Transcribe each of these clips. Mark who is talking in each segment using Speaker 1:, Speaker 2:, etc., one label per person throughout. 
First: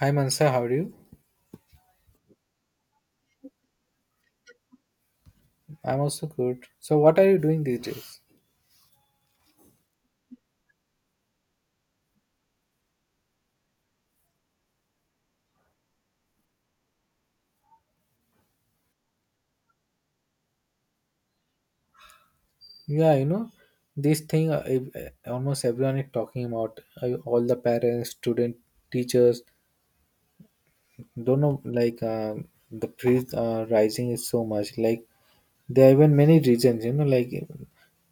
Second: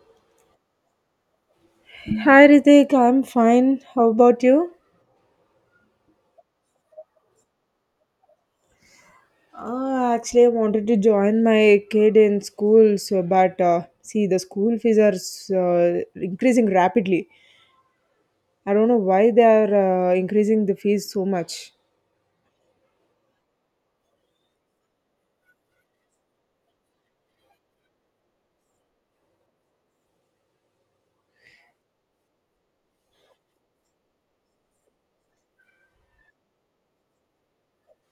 Speaker 1: Hi Mansa, how are you?
Speaker 2: Hi Ritik, I'm fine. How about you?
Speaker 1: I'm also good. So what are you doing these days?
Speaker 2: Actually, I wanted to join my kid in school, so but see, the school fees are increasing rapidly. I don't know why they are increasing the fees so much.
Speaker 1: Yeah, this thing almost everyone is talking about. All the parents, student, teachers, don't know like the price rising is so much. Like there are even many reasons. Like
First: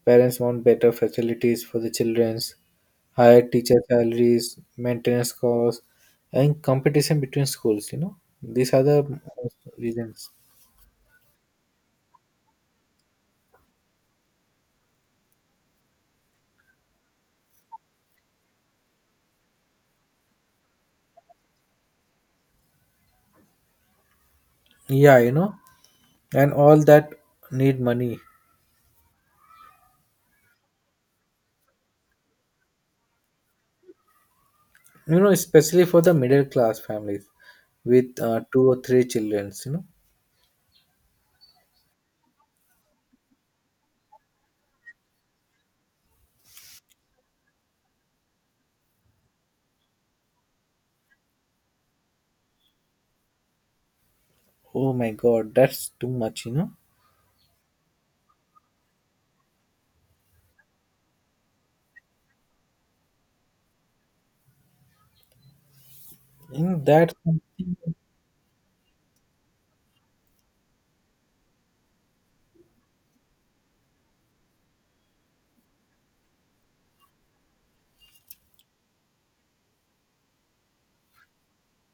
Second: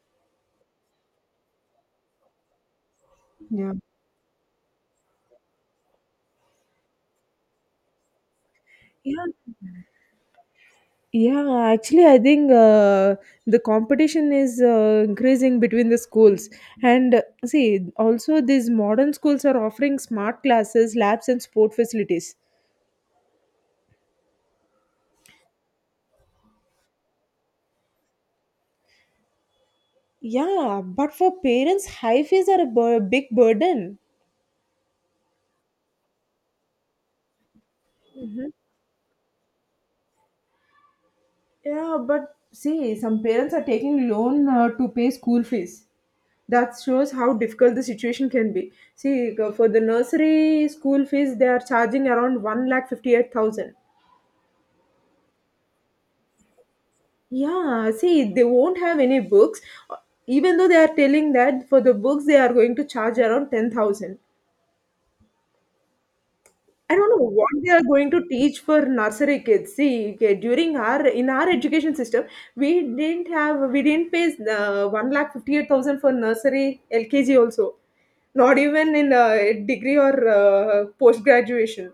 Speaker 1: parents want better facilities for the childrens, higher
Speaker 2: Yeah.
Speaker 1: teacher salaries, maintenance costs, and competition between schools. These are the
Speaker 2: Yeah,
Speaker 1: most reasons.
Speaker 2: yeah. Actually, I think the competition is increasing between the schools, and see, also these modern schools are offering smart classes, labs, and sport facilities.
Speaker 1: Yeah. And all that need money,
Speaker 2: Yeah, but for parents, high fees are a big burden.
Speaker 1: especially for the middle class families with two or three childrens.
Speaker 2: Yeah, but see, some parents are taking loan to pay school fees. That shows how difficult the situation can be. See, for the nursery school fees, they are charging around one lakh 58,000.
Speaker 1: Oh my god, that's too much.
Speaker 2: Yeah, see, they won't have any books, even though they are telling that for the books they are going to charge around 10,000.
Speaker 1: and
Speaker 2: I don't
Speaker 1: that's
Speaker 2: know what they are
Speaker 1: something-
Speaker 2: going to teach for nursery kids. See, okay, during our education system, we didn't pay the one lakh 58,000 for nursery LKG also, not even in a degree or post graduation.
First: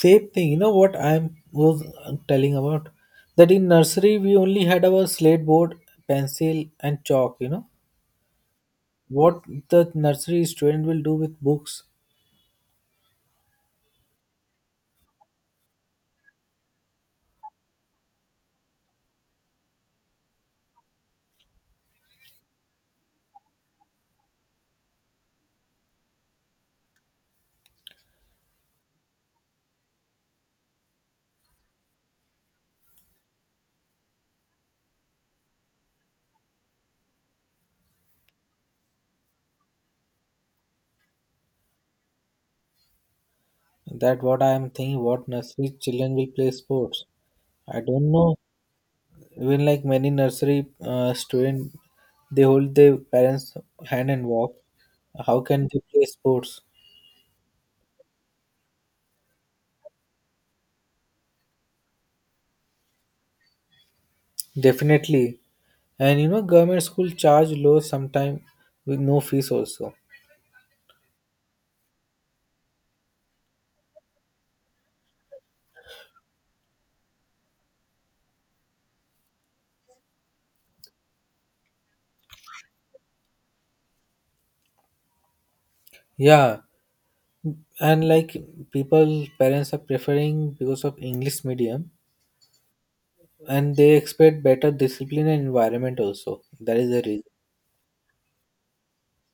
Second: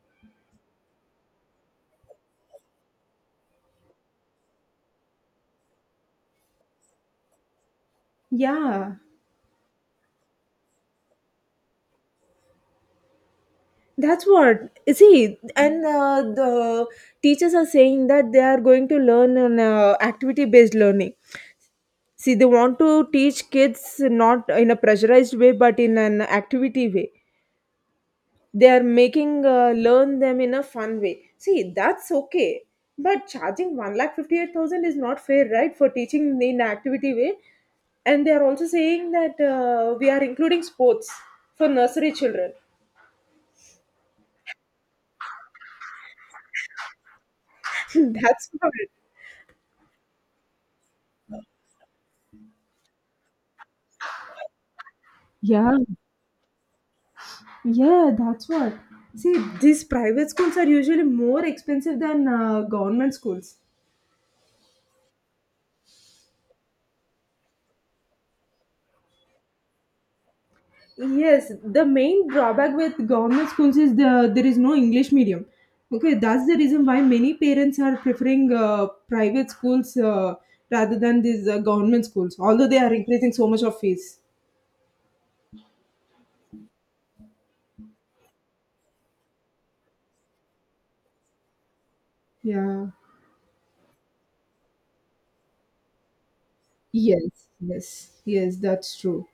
Speaker 1: Same thing, what I was telling about. That in nursery we only had our slate board, pencil and chalk.
Speaker 2: Yeah,
Speaker 1: What the nursery student will do with books?
Speaker 2: that's what. See, and the teachers are saying that they are going to learn on activity based learning. See, they want to teach kids not in a pressurized way, but in an activity way they're making learn them in a fun way. See, that's okay, but charging 1 lakh 58,000 is not fair, right? For teaching in activity way, and they are also saying that we are including sports for nursery children.
Speaker 1: That what I am thinking. What nursery children will play sports? I don't know.
Speaker 2: That's about it.
Speaker 1: Even like many nursery student, they hold their parents' hand and walk. How can
Speaker 2: Yeah,
Speaker 1: they play sports?
Speaker 2: yeah, that's what. See, these private schools are usually more expensive than government schools.
Speaker 1: Definitely. And government school charge low sometime with no fees also.
Speaker 2: Yes, the main drawback with government schools is there is no English medium. Okay, that's the reason why many parents are preferring private schools rather than these government schools, although they are increasing so much of fees.
Speaker 1: Yeah, and like people, parents are preferring because of English medium,
Speaker 2: Yeah.
Speaker 1: and they expect better discipline and environment also. That is the reason.
Speaker 2: Yes, yes, yes, that's true.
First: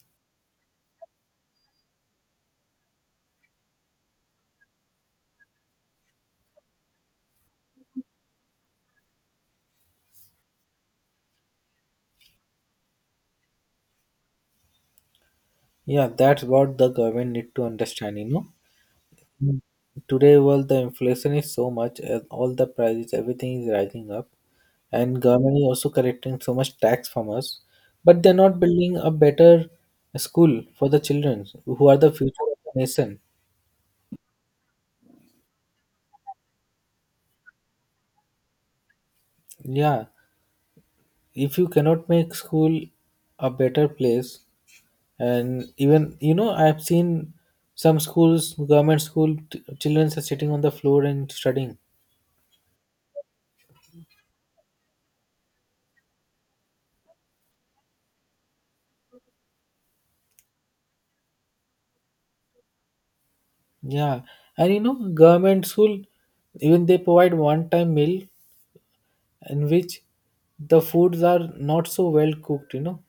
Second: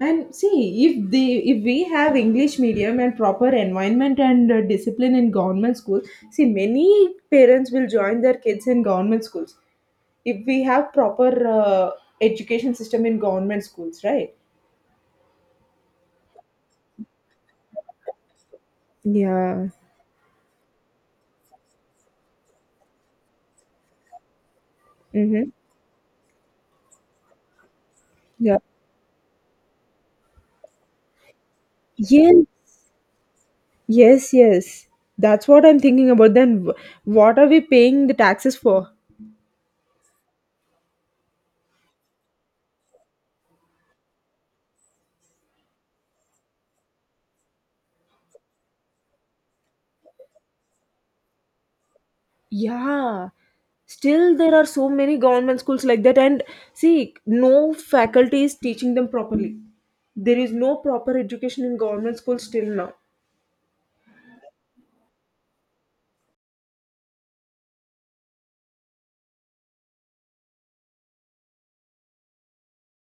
Speaker 2: And see, if we have English medium and proper environment and discipline in government schools, see many parents will join their kids in government schools if we have proper education system in government schools, right?
Speaker 1: Yeah, that's what the government need to understand. Mm.
Speaker 2: Yeah.
Speaker 1: Today, world the inflation is so much, and all the prices, everything is rising up, and
Speaker 2: Mm-hmm.
Speaker 1: government is also collecting so much tax from us, but they're
Speaker 2: Yeah.
Speaker 1: not building a better school for the children who are the
Speaker 2: Yes.
Speaker 1: future of the nation.
Speaker 2: Yes. Yes. That's what I'm thinking about. Then what are we paying the taxes for?
Speaker 1: Yeah, if you cannot make school a better place, and even I've seen some schools, government school, children are sitting on the floor and studying.
Speaker 2: Yeah, still there are so many government schools like that. And see, no faculty is teaching them properly. There is no proper education in government schools till now.
Speaker 1: Yeah, and government school even they provide one time meal in which the foods are not so well cooked.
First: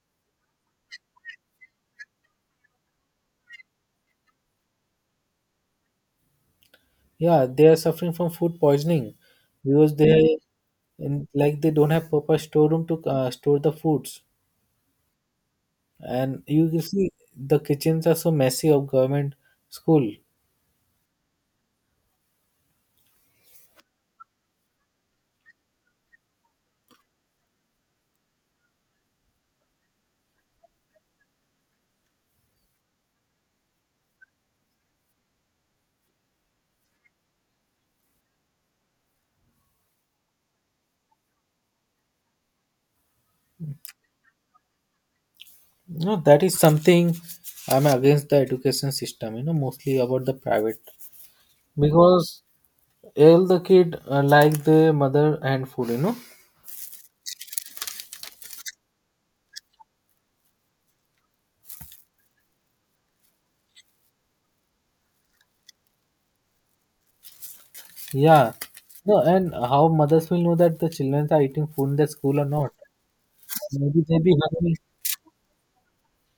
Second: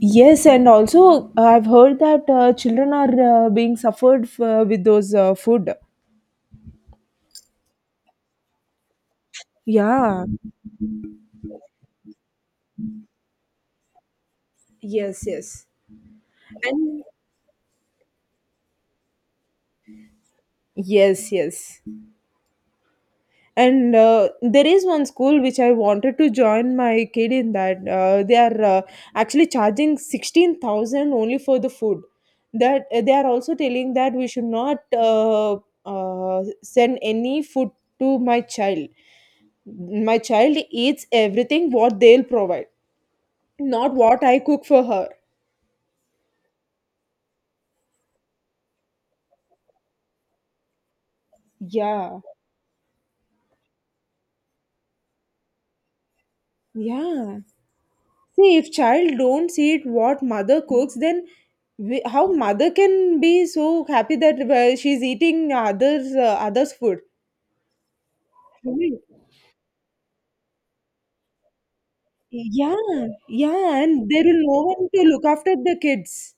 Speaker 2: Yes, and also I've heard that children are being suffered with those food.
Speaker 1: Yeah, they are suffering from food poisoning because
Speaker 2: Yeah,
Speaker 1: they and like they don't have proper storeroom to store the foods.
Speaker 2: yes, yes.
Speaker 1: And you can
Speaker 2: And
Speaker 1: see the kitchens are so messy of government school.
Speaker 2: yes, yes. And there is one school which I wanted to join my kid in that they are actually charging 16,000 only for the food. That they are also telling that we should not send any food to my child. My child eats everything what they'll provide, not what I cook for her.
Speaker 1: No, that is something, I'm against the education system, mostly about the private.
Speaker 2: Yeah,
Speaker 1: Because all the kid like the mother and food.
Speaker 2: yeah. See, if child don't see it what mother cooks, then we, how mother can be so happy that well, she's eating others' food?
Speaker 1: Yeah.
Speaker 2: Right.
Speaker 1: No, and how mothers will know that the children are eating food in the school or
Speaker 2: Yeah,
Speaker 1: not?
Speaker 2: yeah,
Speaker 1: Maybe
Speaker 2: and
Speaker 1: they
Speaker 2: there
Speaker 1: be
Speaker 2: will no
Speaker 1: hungry.
Speaker 2: one to look after the kids,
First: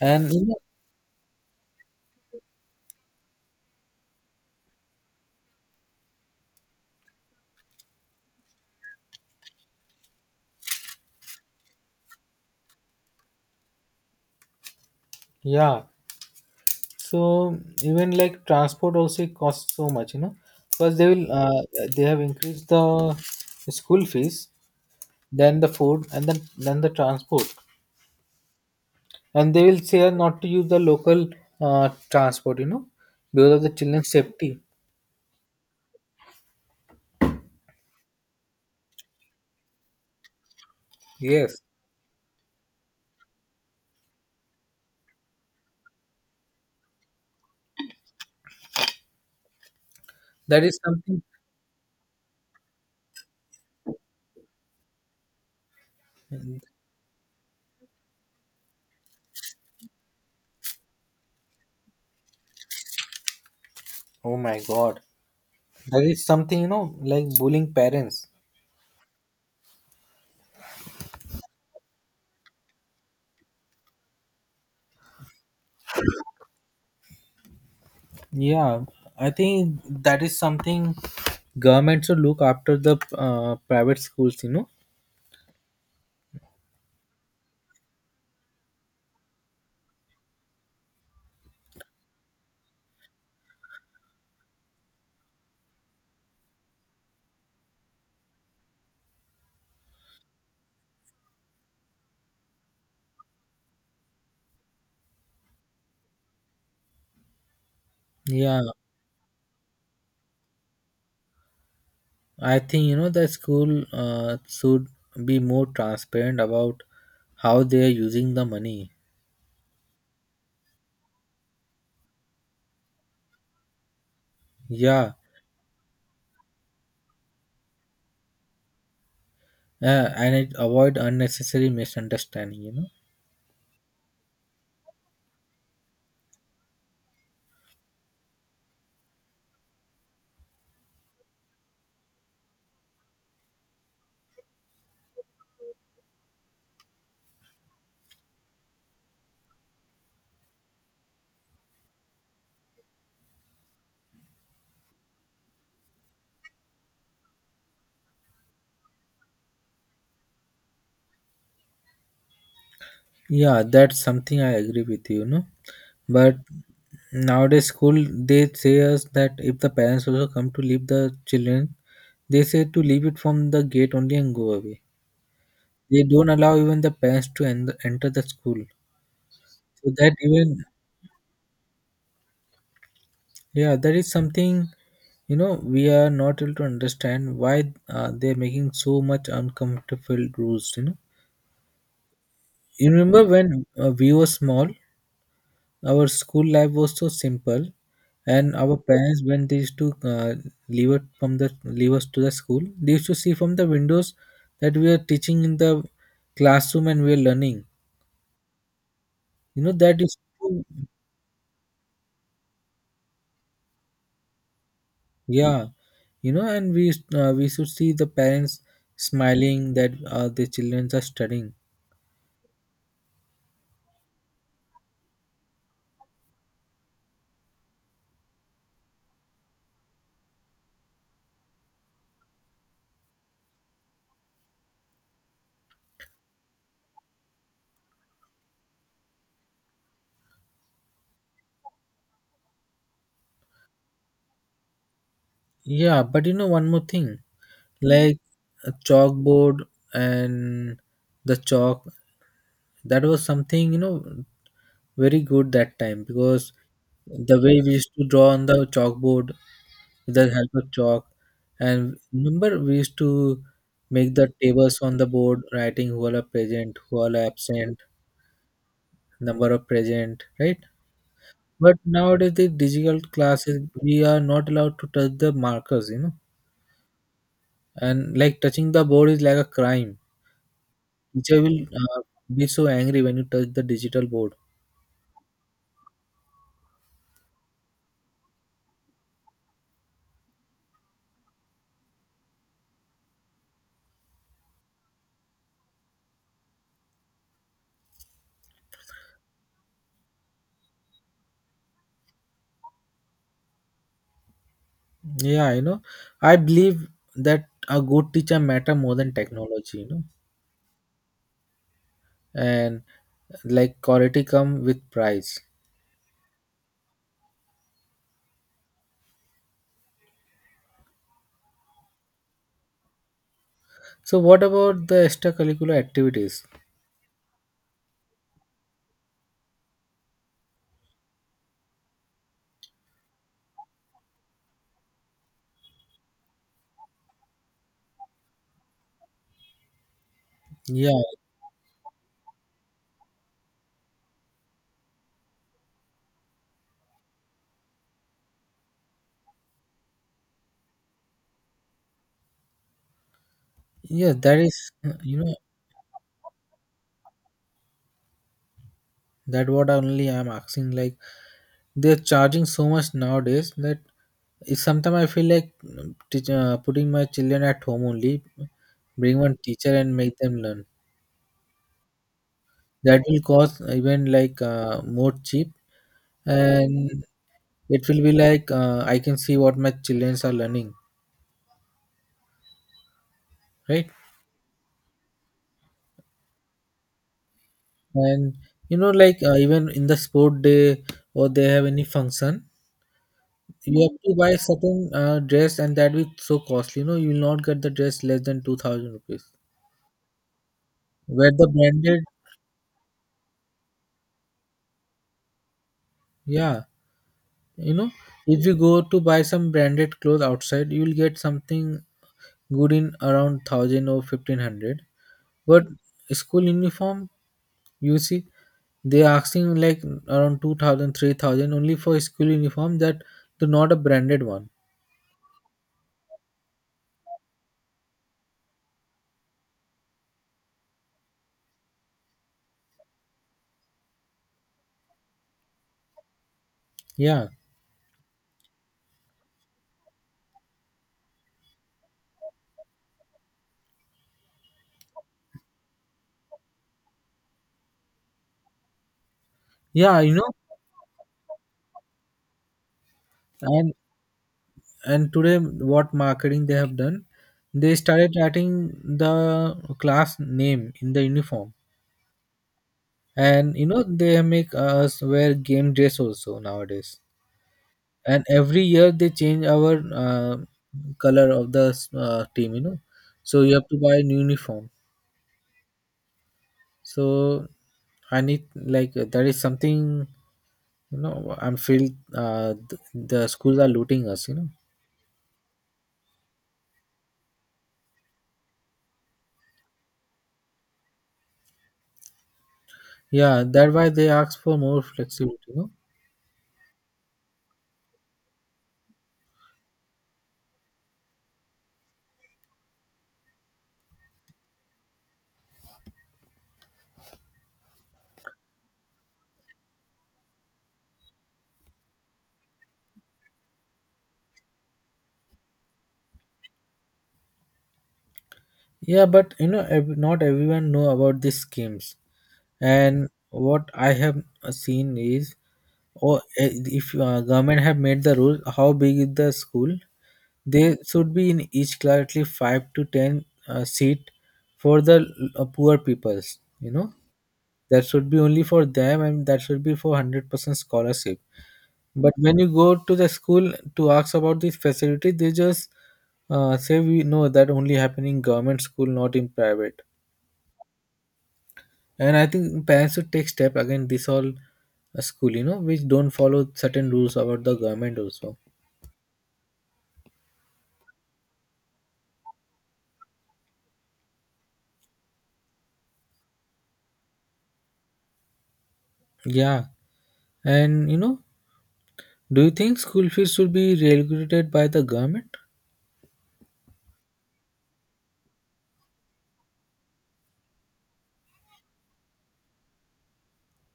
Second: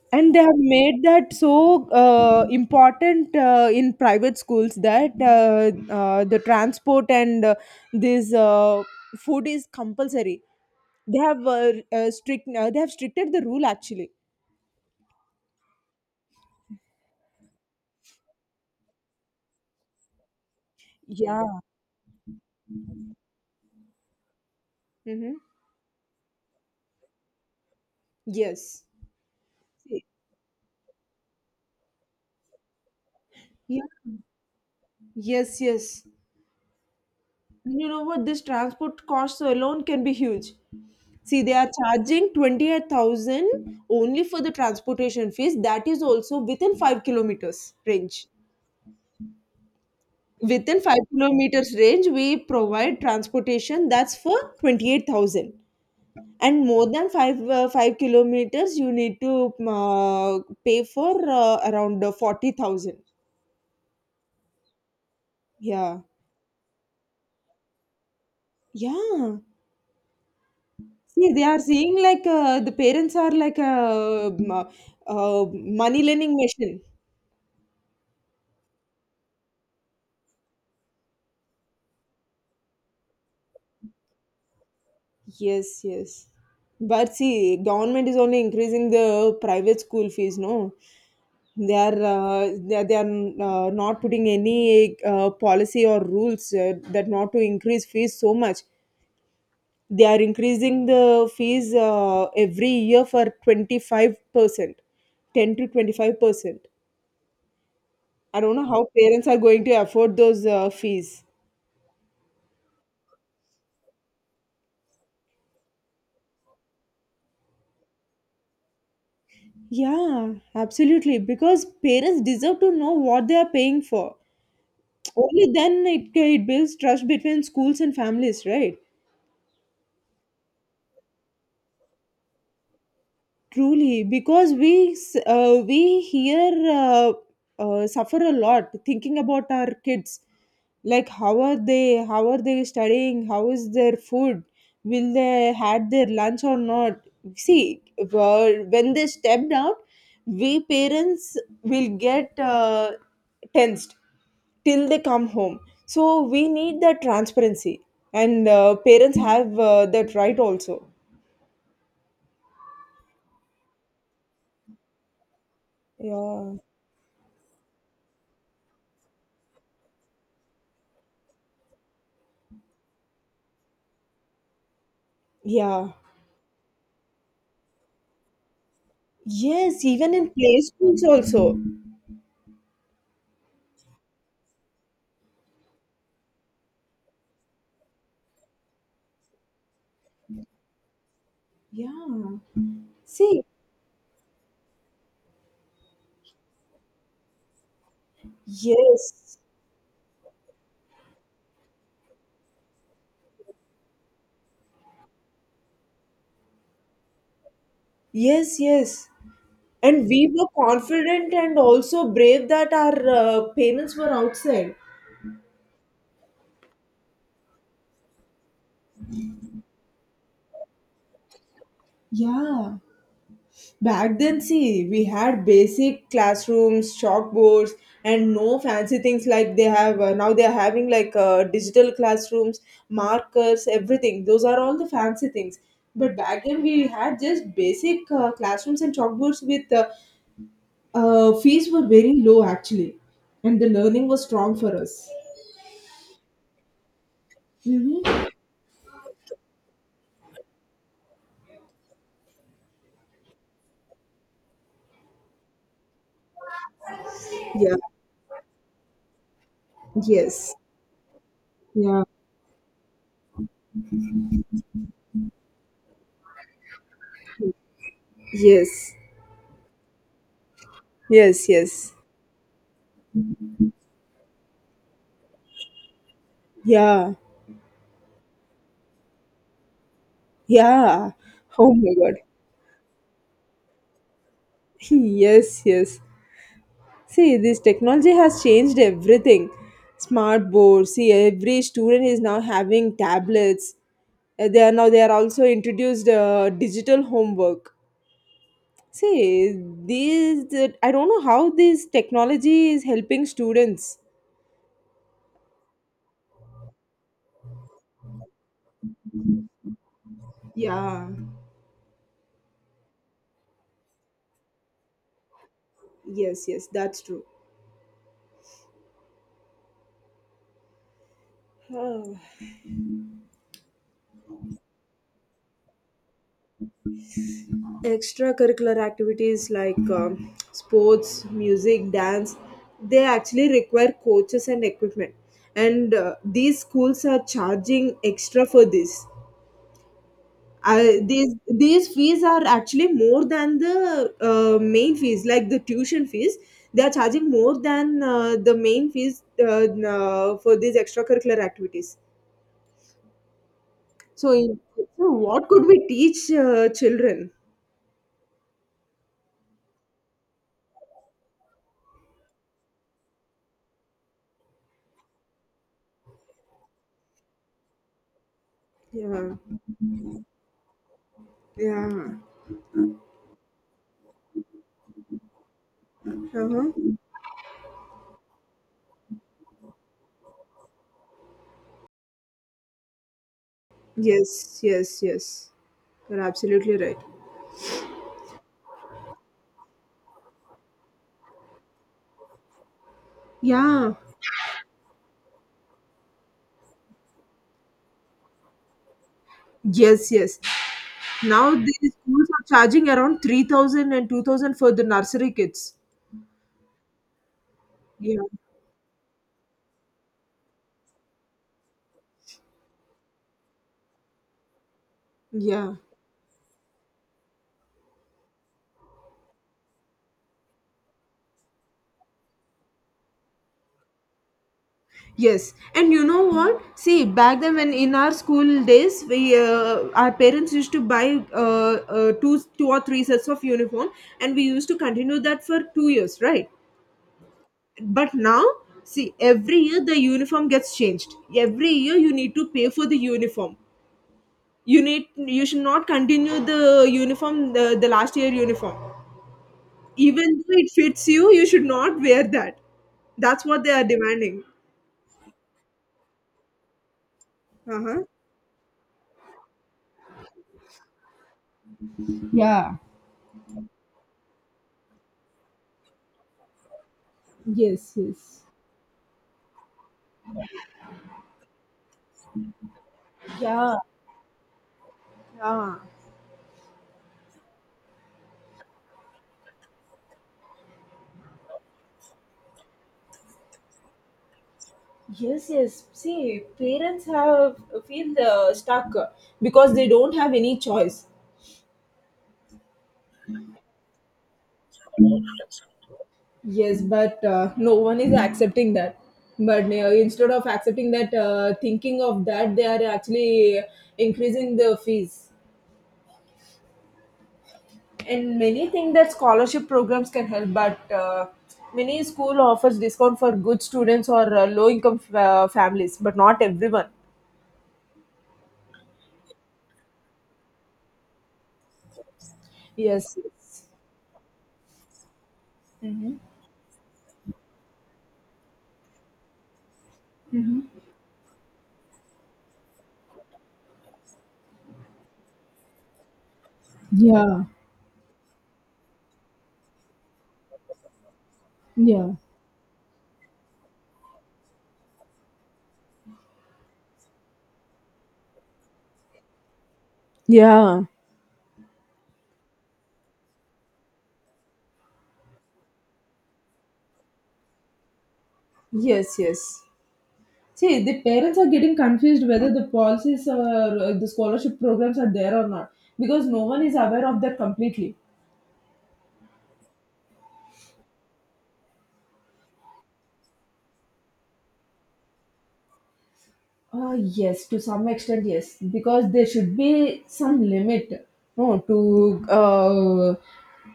Speaker 1: And
Speaker 2: and they have made that so important in private schools that the transport and this food is compulsory. They have strict. They have stricted the rule actually.
Speaker 1: yeah. So even like transport also costs so much, because
Speaker 2: Yeah.
Speaker 1: they have increased the school fees,
Speaker 2: Mhm.
Speaker 1: then the food, and then the transport,
Speaker 2: Yes.
Speaker 1: and they will say not to use the local transport, because of the
Speaker 2: Yeah.
Speaker 1: children's safety.
Speaker 2: Yes, yes. And you know what? This transport costs alone can be huge. See, they
Speaker 1: Yes,
Speaker 2: are charging 28,000 only for the transportation fees. That is also within 5 kilometers range.
Speaker 1: that is
Speaker 2: Within 5
Speaker 1: something.
Speaker 2: kilometers range, we provide transportation that's for 28,000. And more than 5 5 kilometers, you need to pay for around 40,000.
Speaker 1: Oh my God,
Speaker 2: Yeah.
Speaker 1: that is something, like bullying parents.
Speaker 2: Yeah. See, they are seeing like the parents are like a money lending machine.
Speaker 1: Yeah, I think that is something government should look after the private schools.
Speaker 2: Yes, yes. But see, government is only increasing the private school fees. No, they are not putting any policy or rules that not to increase fees so much. They are increasing the fees every year for 25%, 10 to 25%. I don't
Speaker 1: Yeah,
Speaker 2: know how parents are going to afford those fees.
Speaker 1: I think, the school should be more transparent about how they are using the money.
Speaker 2: Yeah, absolutely. Because parents deserve to know what they are paying for.
Speaker 1: Yeah,
Speaker 2: Only then it it builds trust between schools and families, right?
Speaker 1: and it avoid unnecessary misunderstanding.
Speaker 2: Truly, because we here suffer a lot thinking about our kids, like how are they studying, how is their food, will they had their lunch or not? See, when they stepped out, we parents will get tensed till they come home. So we need that transparency, and parents have that right also.
Speaker 1: Yeah, that's something I agree with you, you know. But
Speaker 2: Yeah,
Speaker 1: nowadays school they say us that if the parents also come to leave the children, they say to leave it from the gate only and go away.
Speaker 2: yeah.
Speaker 1: They don't allow even the parents to enter the school.
Speaker 2: Yes,
Speaker 1: So
Speaker 2: even
Speaker 1: that
Speaker 2: in play
Speaker 1: even,
Speaker 2: schools also.
Speaker 1: yeah, that is something we are not able to understand why they are making so much uncomfortable rules.
Speaker 2: Yeah.
Speaker 1: You remember
Speaker 2: See,
Speaker 1: when we were small, our school life was so simple, and our parents
Speaker 2: yes,
Speaker 1: when they used to leave us to the school, they used to see from the windows that we are teaching in the classroom and we are learning.
Speaker 2: yes, yes.
Speaker 1: You know that
Speaker 2: And
Speaker 1: is
Speaker 2: we were
Speaker 1: so.
Speaker 2: confident and also brave that our parents were outside.
Speaker 1: Yeah, and we should see the parents smiling that their children are studying.
Speaker 2: Yeah. Back then, see, we had basic classrooms, chalkboards, and no fancy things like they have now. They are having like digital classrooms, markers, everything. Those are all the fancy things. But back then, we had just basic classrooms and chalkboards with fees were very low actually, and the learning was strong for us.
Speaker 1: Yeah, but you know one more thing,
Speaker 2: Mhm.
Speaker 1: like a chalkboard and the chalk. That was something very good that time because the way we
Speaker 2: Yeah.
Speaker 1: used to draw on the chalkboard with the help
Speaker 2: Yes.
Speaker 1: of chalk, and
Speaker 2: Yeah.
Speaker 1: remember we used to make the tables on the board, writing who all are present, who all are absent,
Speaker 2: Yes.
Speaker 1: number of present, right?
Speaker 2: Yes.
Speaker 1: But
Speaker 2: Yes.
Speaker 1: nowadays the digital classes, we are not allowed to touch the markers,
Speaker 2: Yeah.
Speaker 1: and like touching the board is like a crime.
Speaker 2: Yeah.
Speaker 1: Teacher will
Speaker 2: Oh my God.
Speaker 1: be so angry when you touch the digital board.
Speaker 2: Yes. Yes. See, this technology has changed everything. Smart boards. See, every student is now having tablets. They are now. They are also introduced digital homework. See, these. I don't know how this technology is helping students.
Speaker 1: Yeah, I believe that a good teacher matter more than technology,
Speaker 2: Yeah,
Speaker 1: and like quality come with price.
Speaker 2: yes, yes, that's true. Oh.
Speaker 1: So what about the extracurricular activities?
Speaker 2: Extracurricular activities like sports, music, dance, they actually require coaches and equipment. And these schools are charging extra for this.
Speaker 1: Yeah,
Speaker 2: These fees are actually more than the main fees, like the tuition fees. They are charging more than the main fees for these extracurricular activities.
Speaker 1: yeah,
Speaker 2: So,
Speaker 1: that
Speaker 2: in,
Speaker 1: is,
Speaker 2: so
Speaker 1: you know,
Speaker 2: what could we teach children?
Speaker 1: that what only I'm asking. Like they're charging so much nowadays that sometimes I feel like putting my children at home only, bring
Speaker 2: Yeah,
Speaker 1: one teacher and make them learn.
Speaker 2: yeah.
Speaker 1: That will cost even like more cheap.
Speaker 2: Uh-huh.
Speaker 1: And it will be like I can see what my children are learning, right?
Speaker 2: Yes, yes, yes. You're absolutely right.
Speaker 1: And like even in the sport day or they have any function you
Speaker 2: Yeah.
Speaker 1: have to buy certain dress and that will so costly. You will not get the dress less than 2,000 rupees
Speaker 2: Yes, yes.
Speaker 1: where the
Speaker 2: Now these
Speaker 1: branded
Speaker 2: schools are charging around 3,000 and 2,000 for the nursery kids.
Speaker 1: Yeah, you know
Speaker 2: Yeah.
Speaker 1: if you go to buy some branded clothes outside you'll get something good in around 1,000 or 1,500. But
Speaker 2: Yeah.
Speaker 1: school uniform, you see, they are asking like around 2,000, 3,000 only for school uniform, that the not a branded one.
Speaker 2: Yes. And you know what? See, back then when in our school days, we our parents used to buy two or three sets of uniform, and we used to continue that for 2 years, right?
Speaker 1: Yeah,
Speaker 2: But now, see, every year the uniform gets changed. Every year you need to pay for the uniform. You need, you should not continue the uniform, the last year uniform,
Speaker 1: yeah,
Speaker 2: even though it fits you. You should not wear that. That's what they
Speaker 1: and
Speaker 2: are demanding.
Speaker 1: and today what marketing they have done, they
Speaker 2: Uh-huh.
Speaker 1: started writing the class name in the uniform.
Speaker 2: Yeah.
Speaker 1: And they make us wear game dress also nowadays.
Speaker 2: Yes,
Speaker 1: And
Speaker 2: yes.
Speaker 1: every year they change our color of the team, so you have
Speaker 2: Yeah.
Speaker 1: to buy a new uniform.
Speaker 2: Yeah.
Speaker 1: So I need, like, that is something I'm feel the schools are looting us.
Speaker 2: Yes, yes. See, parents have feel stuck because they don't have any choice.
Speaker 1: Yeah, that's why they ask for more flexibility.
Speaker 2: Yes, but no one is accepting that. But instead of accepting that, thinking of that, they are actually increasing the fees. And many think that scholarship programs can help, but many school offers discount for good students or low income families, but not everyone.
Speaker 1: Yeah, but not everyone know about these schemes. And
Speaker 2: Yes. Yes.
Speaker 1: what I have seen is,
Speaker 2: Mhm.
Speaker 1: or if government have made the rule, how big is the school? They should be in each class at least five to ten seat for the poor peoples.
Speaker 2: Yeah,
Speaker 1: That should be only for them, and that should be for 100% scholarship.
Speaker 2: yeah,
Speaker 1: But when you go to the school to ask about this facility, they just say we know that only happening in government school, not in private.
Speaker 2: yeah.
Speaker 1: And I think parents should take step against this all school, which don't follow certain rules about the government also.
Speaker 2: Yes, yes. See, the parents are getting confused whether the policies or the scholarship programs are there or not because no one is aware of that completely.
Speaker 1: Yeah, and do you think school fees should be regulated by the government?
Speaker 2: Yes, to some extent, yes, because there should be some limit. No,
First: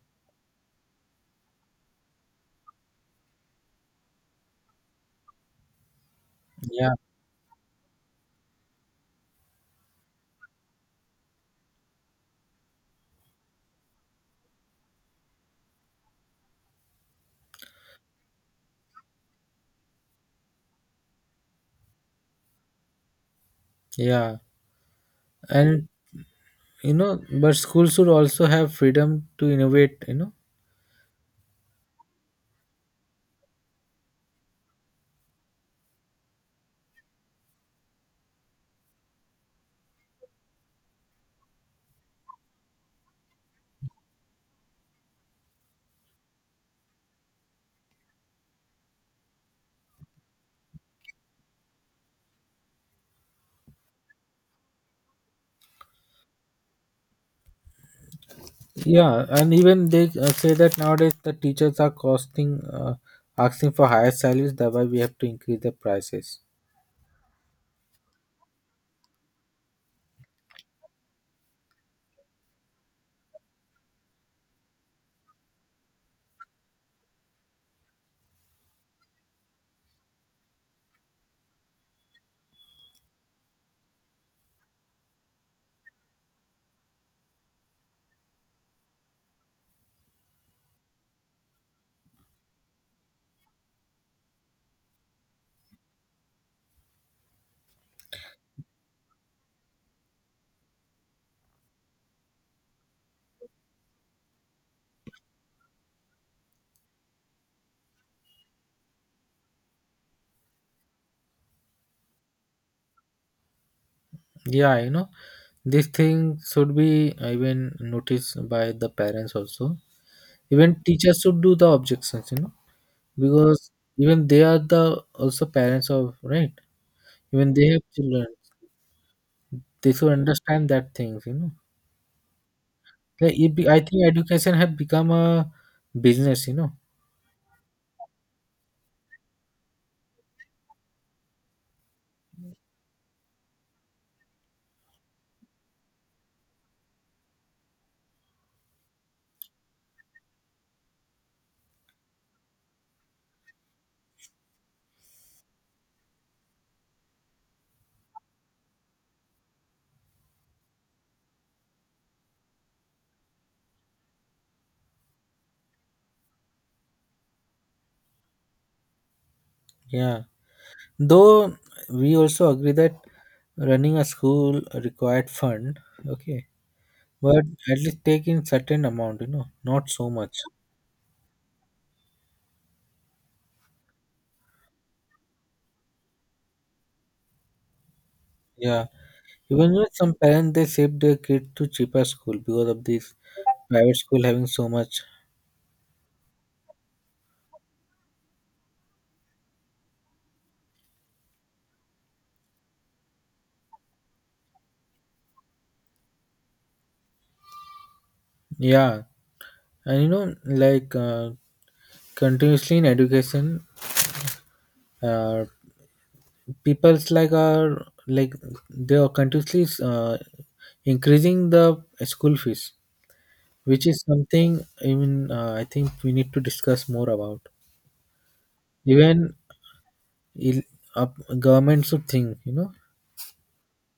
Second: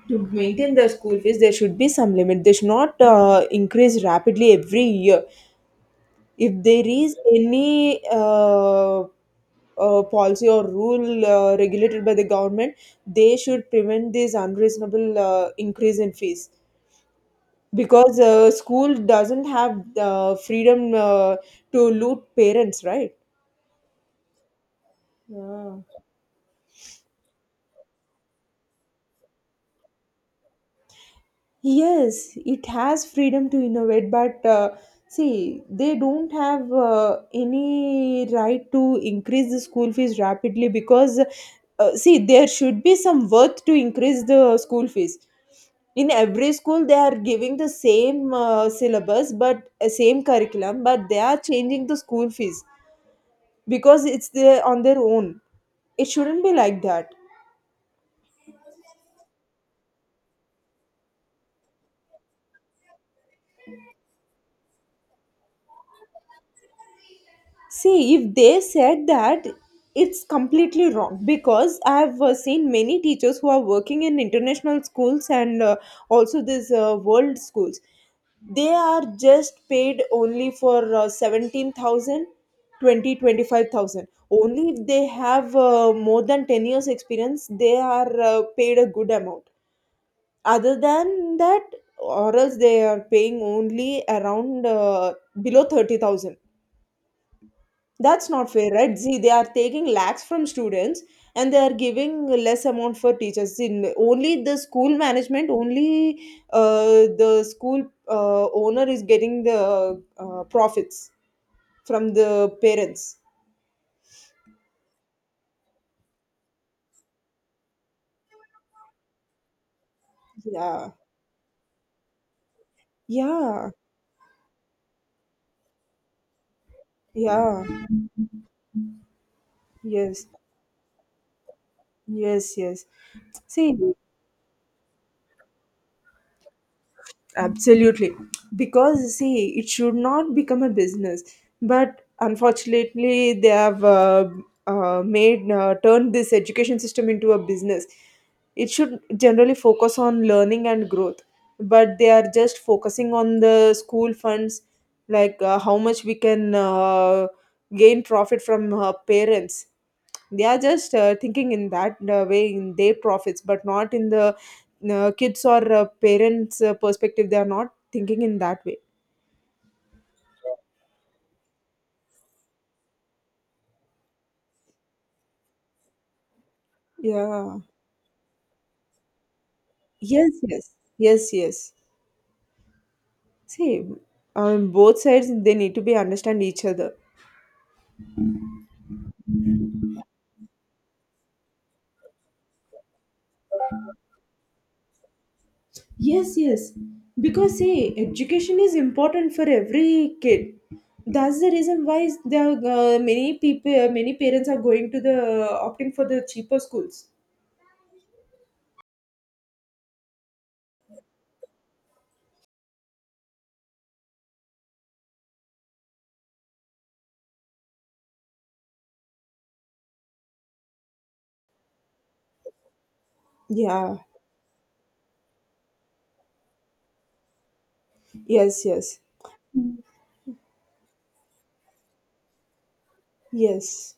Speaker 2: to maintain the school fees, there should be some limit. They should not increase rapidly every year. If there
Speaker 1: Yeah,
Speaker 2: is any policy or rule regulated by the government, they should prevent this unreasonable increase in fees because school doesn't have the freedom to loot parents, right?
Speaker 1: yeah,
Speaker 2: Yeah.
Speaker 1: and but schools should also have freedom to innovate.
Speaker 2: Yes, it has freedom to innovate, but see, they don't have any right to increase the school fees rapidly because, see, there should be some worth to increase the school fees. In every school, they are giving the same syllabus, but same curriculum, but they are changing the school fees because on their own. It shouldn't be like that.
Speaker 1: Yeah, and even they say that nowadays the teachers are asking for higher salaries, thereby we have to increase the prices.
Speaker 2: See, if they said that, it's completely wrong because I've seen many teachers who are working in international schools and also these world schools. They are just paid only for 17,000. Only if they have more than 10 years experience, they are paid a good amount. Other than that, or else they are paying only around below 30,000. That's not fair, right? See, they are taking lakhs from students and they are giving less amount for teachers. See, only the school management, only the school owner is getting the profits from the parents.
Speaker 1: Yeah, this thing should be even noticed by the parents also. Even
Speaker 2: Yeah,
Speaker 1: teachers should do the objections,
Speaker 2: yeah,
Speaker 1: because even they are the also parents of, right? Even
Speaker 2: yeah.
Speaker 1: they have children, they should
Speaker 2: Yes,
Speaker 1: understand that things.
Speaker 2: yes, yes.
Speaker 1: Like it be,
Speaker 2: See,
Speaker 1: I think education have become a business.
Speaker 2: absolutely. Because see, it should not become a business. But unfortunately, they have made turned this education system into a business. It should generally focus on learning and growth, but they are just focusing on the school funds, like how much we can gain profit from parents. They are just thinking in that way in their profits, but not in the kids or parents' perspective. They are not thinking in that way.
Speaker 1: Yeah, though we also agree that running a school required fund, okay, but
Speaker 2: Yeah.
Speaker 1: at least take in certain amount, not so
Speaker 2: Yes,
Speaker 1: much.
Speaker 2: yes. Yes, yes. See, on both sides, they need to be understand each other.
Speaker 1: Yeah, even with some parents they save their kid to cheaper school because of this private school having so much.
Speaker 2: Yes, yes. Because see, education is important for every kid. That's the reason why is there are, many people, many parents are going to the opting for the cheaper schools.
Speaker 1: Yeah, and like continuously in education uh, people's like are like they are continuously increasing the school fees, which
Speaker 2: Yeah.
Speaker 1: is something, I mean I think we need to discuss more about.
Speaker 2: Yes. Yes.
Speaker 1: Even il- up, government should think.
Speaker 2: Yes.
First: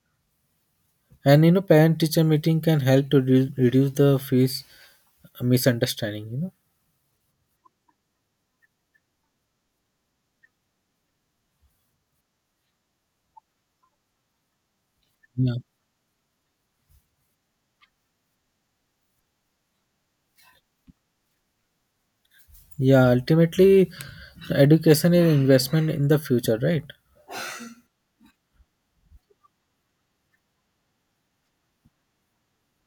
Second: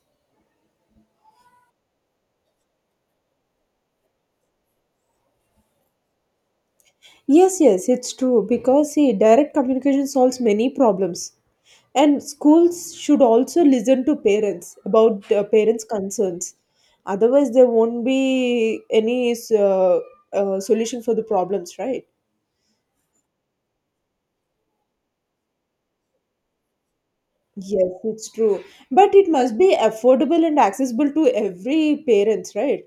Speaker 1: And parent teacher meeting can help to reduce the fees misunderstanding.
Speaker 2: Yes, yes, it's true because see, direct communication solves many problems. And schools should also listen to parents about
Speaker 1: Yeah,
Speaker 2: parents' concerns. Otherwise, there won't be any solution for the problems, right?
Speaker 1: yeah, ultimately education is investment in the future, right?
Speaker 2: Yes, it's true. But it must be affordable and accessible to every parents, right?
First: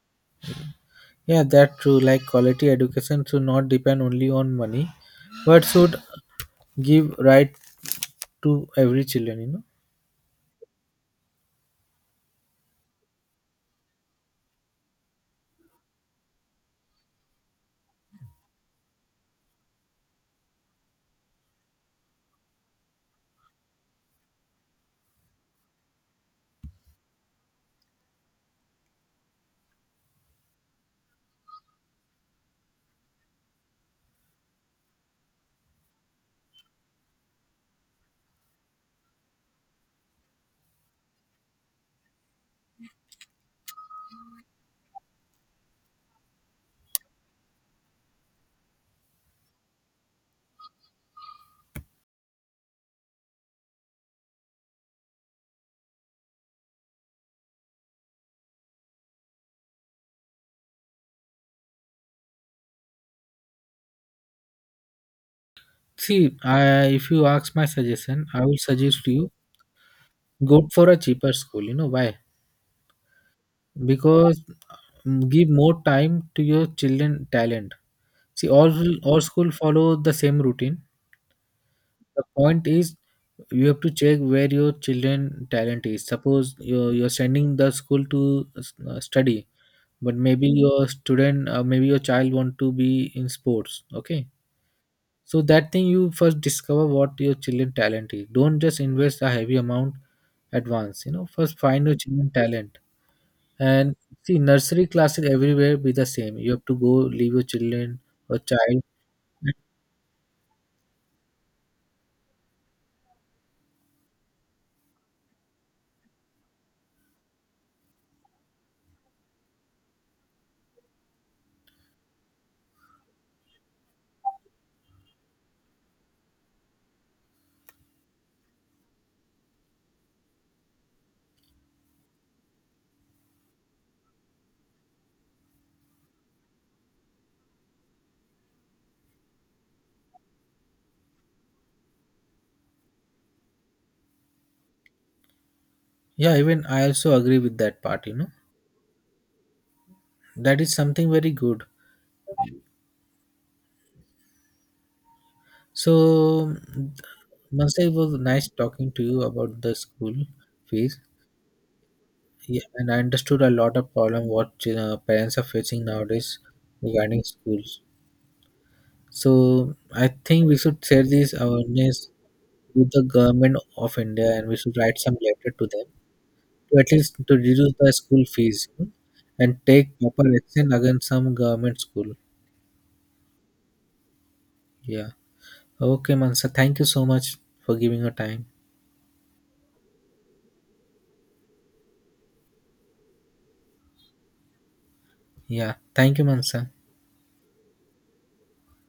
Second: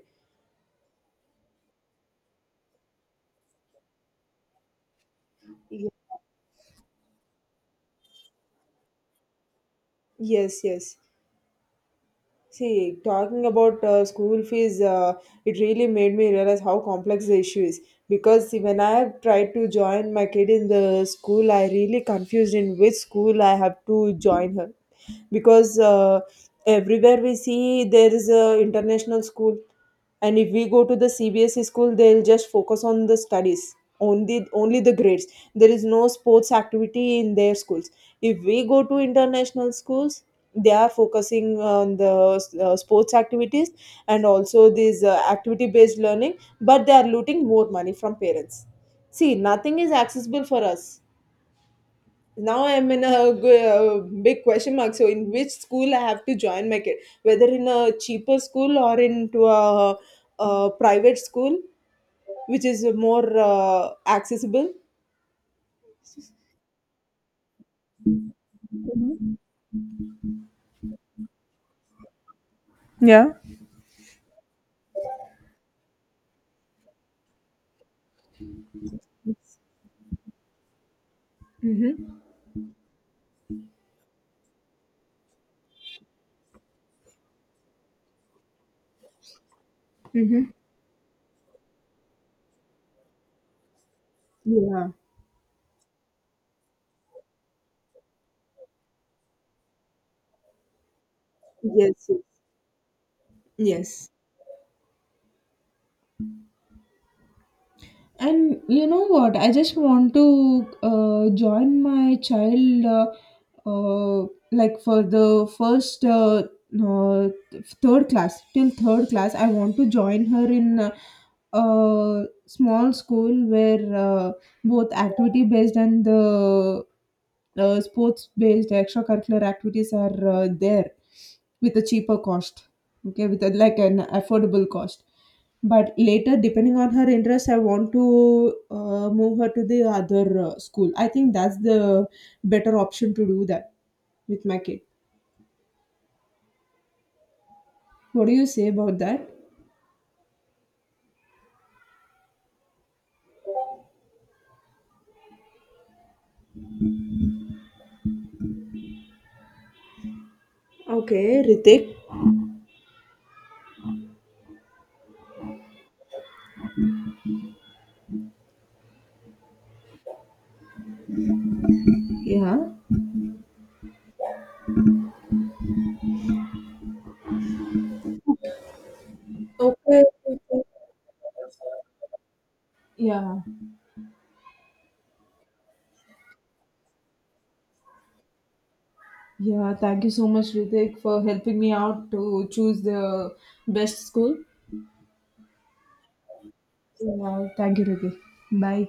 Speaker 1: Yeah, that's true, like quality education should not depend only on money, but
Speaker 2: Ye-
Speaker 1: should give right to every children.
Speaker 2: Yes, yes. See, talking about school fees, it really made me realize how complex the issue is. Because see, when I have tried to join my kid in the school, I really confused in which school I have to join her because everywhere we see there is a international school. And if we go to the CBSE school, they'll just focus on the studies, only the grades. There is no sports activity in their schools. If we go to international schools, they are focusing on the sports activities and also these activity based learning, but they are looting more money from parents. See, nothing is accessible for us. Now I'm in a big question mark. So, in which school I have to join my kid, whether in a cheaper school or into a private school, which is more accessible.
Speaker 1: See, if you ask my suggestion I will suggest you go for a cheaper school. You know why? Because, give more time to your children talent. See, all school follow the same routine.
Speaker 2: Mm-hmm.
Speaker 1: The point is you have to check where your children talent is. Suppose you're sending the school to study, but
Speaker 2: Mm-hmm.
Speaker 1: maybe your child want to be in sports, okay?
Speaker 2: Yeah.
Speaker 1: So that thing you first discover what your children talent is. Don't just invest a heavy amount at once, first find your
Speaker 2: Yes,
Speaker 1: children talent. And
Speaker 2: yes.
Speaker 1: see, nursery classes everywhere be the same. You have to go leave your children or
Speaker 2: And
Speaker 1: child.
Speaker 2: you know what? I just want to join my child, like for the first uh, third class till third class. I want to join her in a small school where both activity based and the sports based extracurricular activities are there with a cheaper cost. Okay, with a, like an affordable cost, but later, depending on her interest, I want to move her to the other school. I think that's the better option to do that with my kid.
Speaker 1: Yeah, even I also agree with that part.
Speaker 2: What do you say about that?
Speaker 1: That is something very good. So, Mansa, it was nice talking to you about the school fees.
Speaker 2: Okay, Ritik.
Speaker 1: Yeah, and I understood a lot of problem what parents are facing nowadays regarding schools. So, I think we should share this awareness
Speaker 2: Yeah.
Speaker 1: with the government of India and we should write some letter to them to at least to reduce the school fees, and take
Speaker 2: Okay.
Speaker 1: proper action against some government school.
Speaker 2: Yeah,
Speaker 1: Yeah. Okay, Mansa. Thank you so much for giving your time.
Speaker 2: yeah. Thank you so much, Ritik, for helping me out to choose the best school.
Speaker 1: Yeah. Thank you, Mansa.
Speaker 2: Yeah, thank you, Ritik. Bye.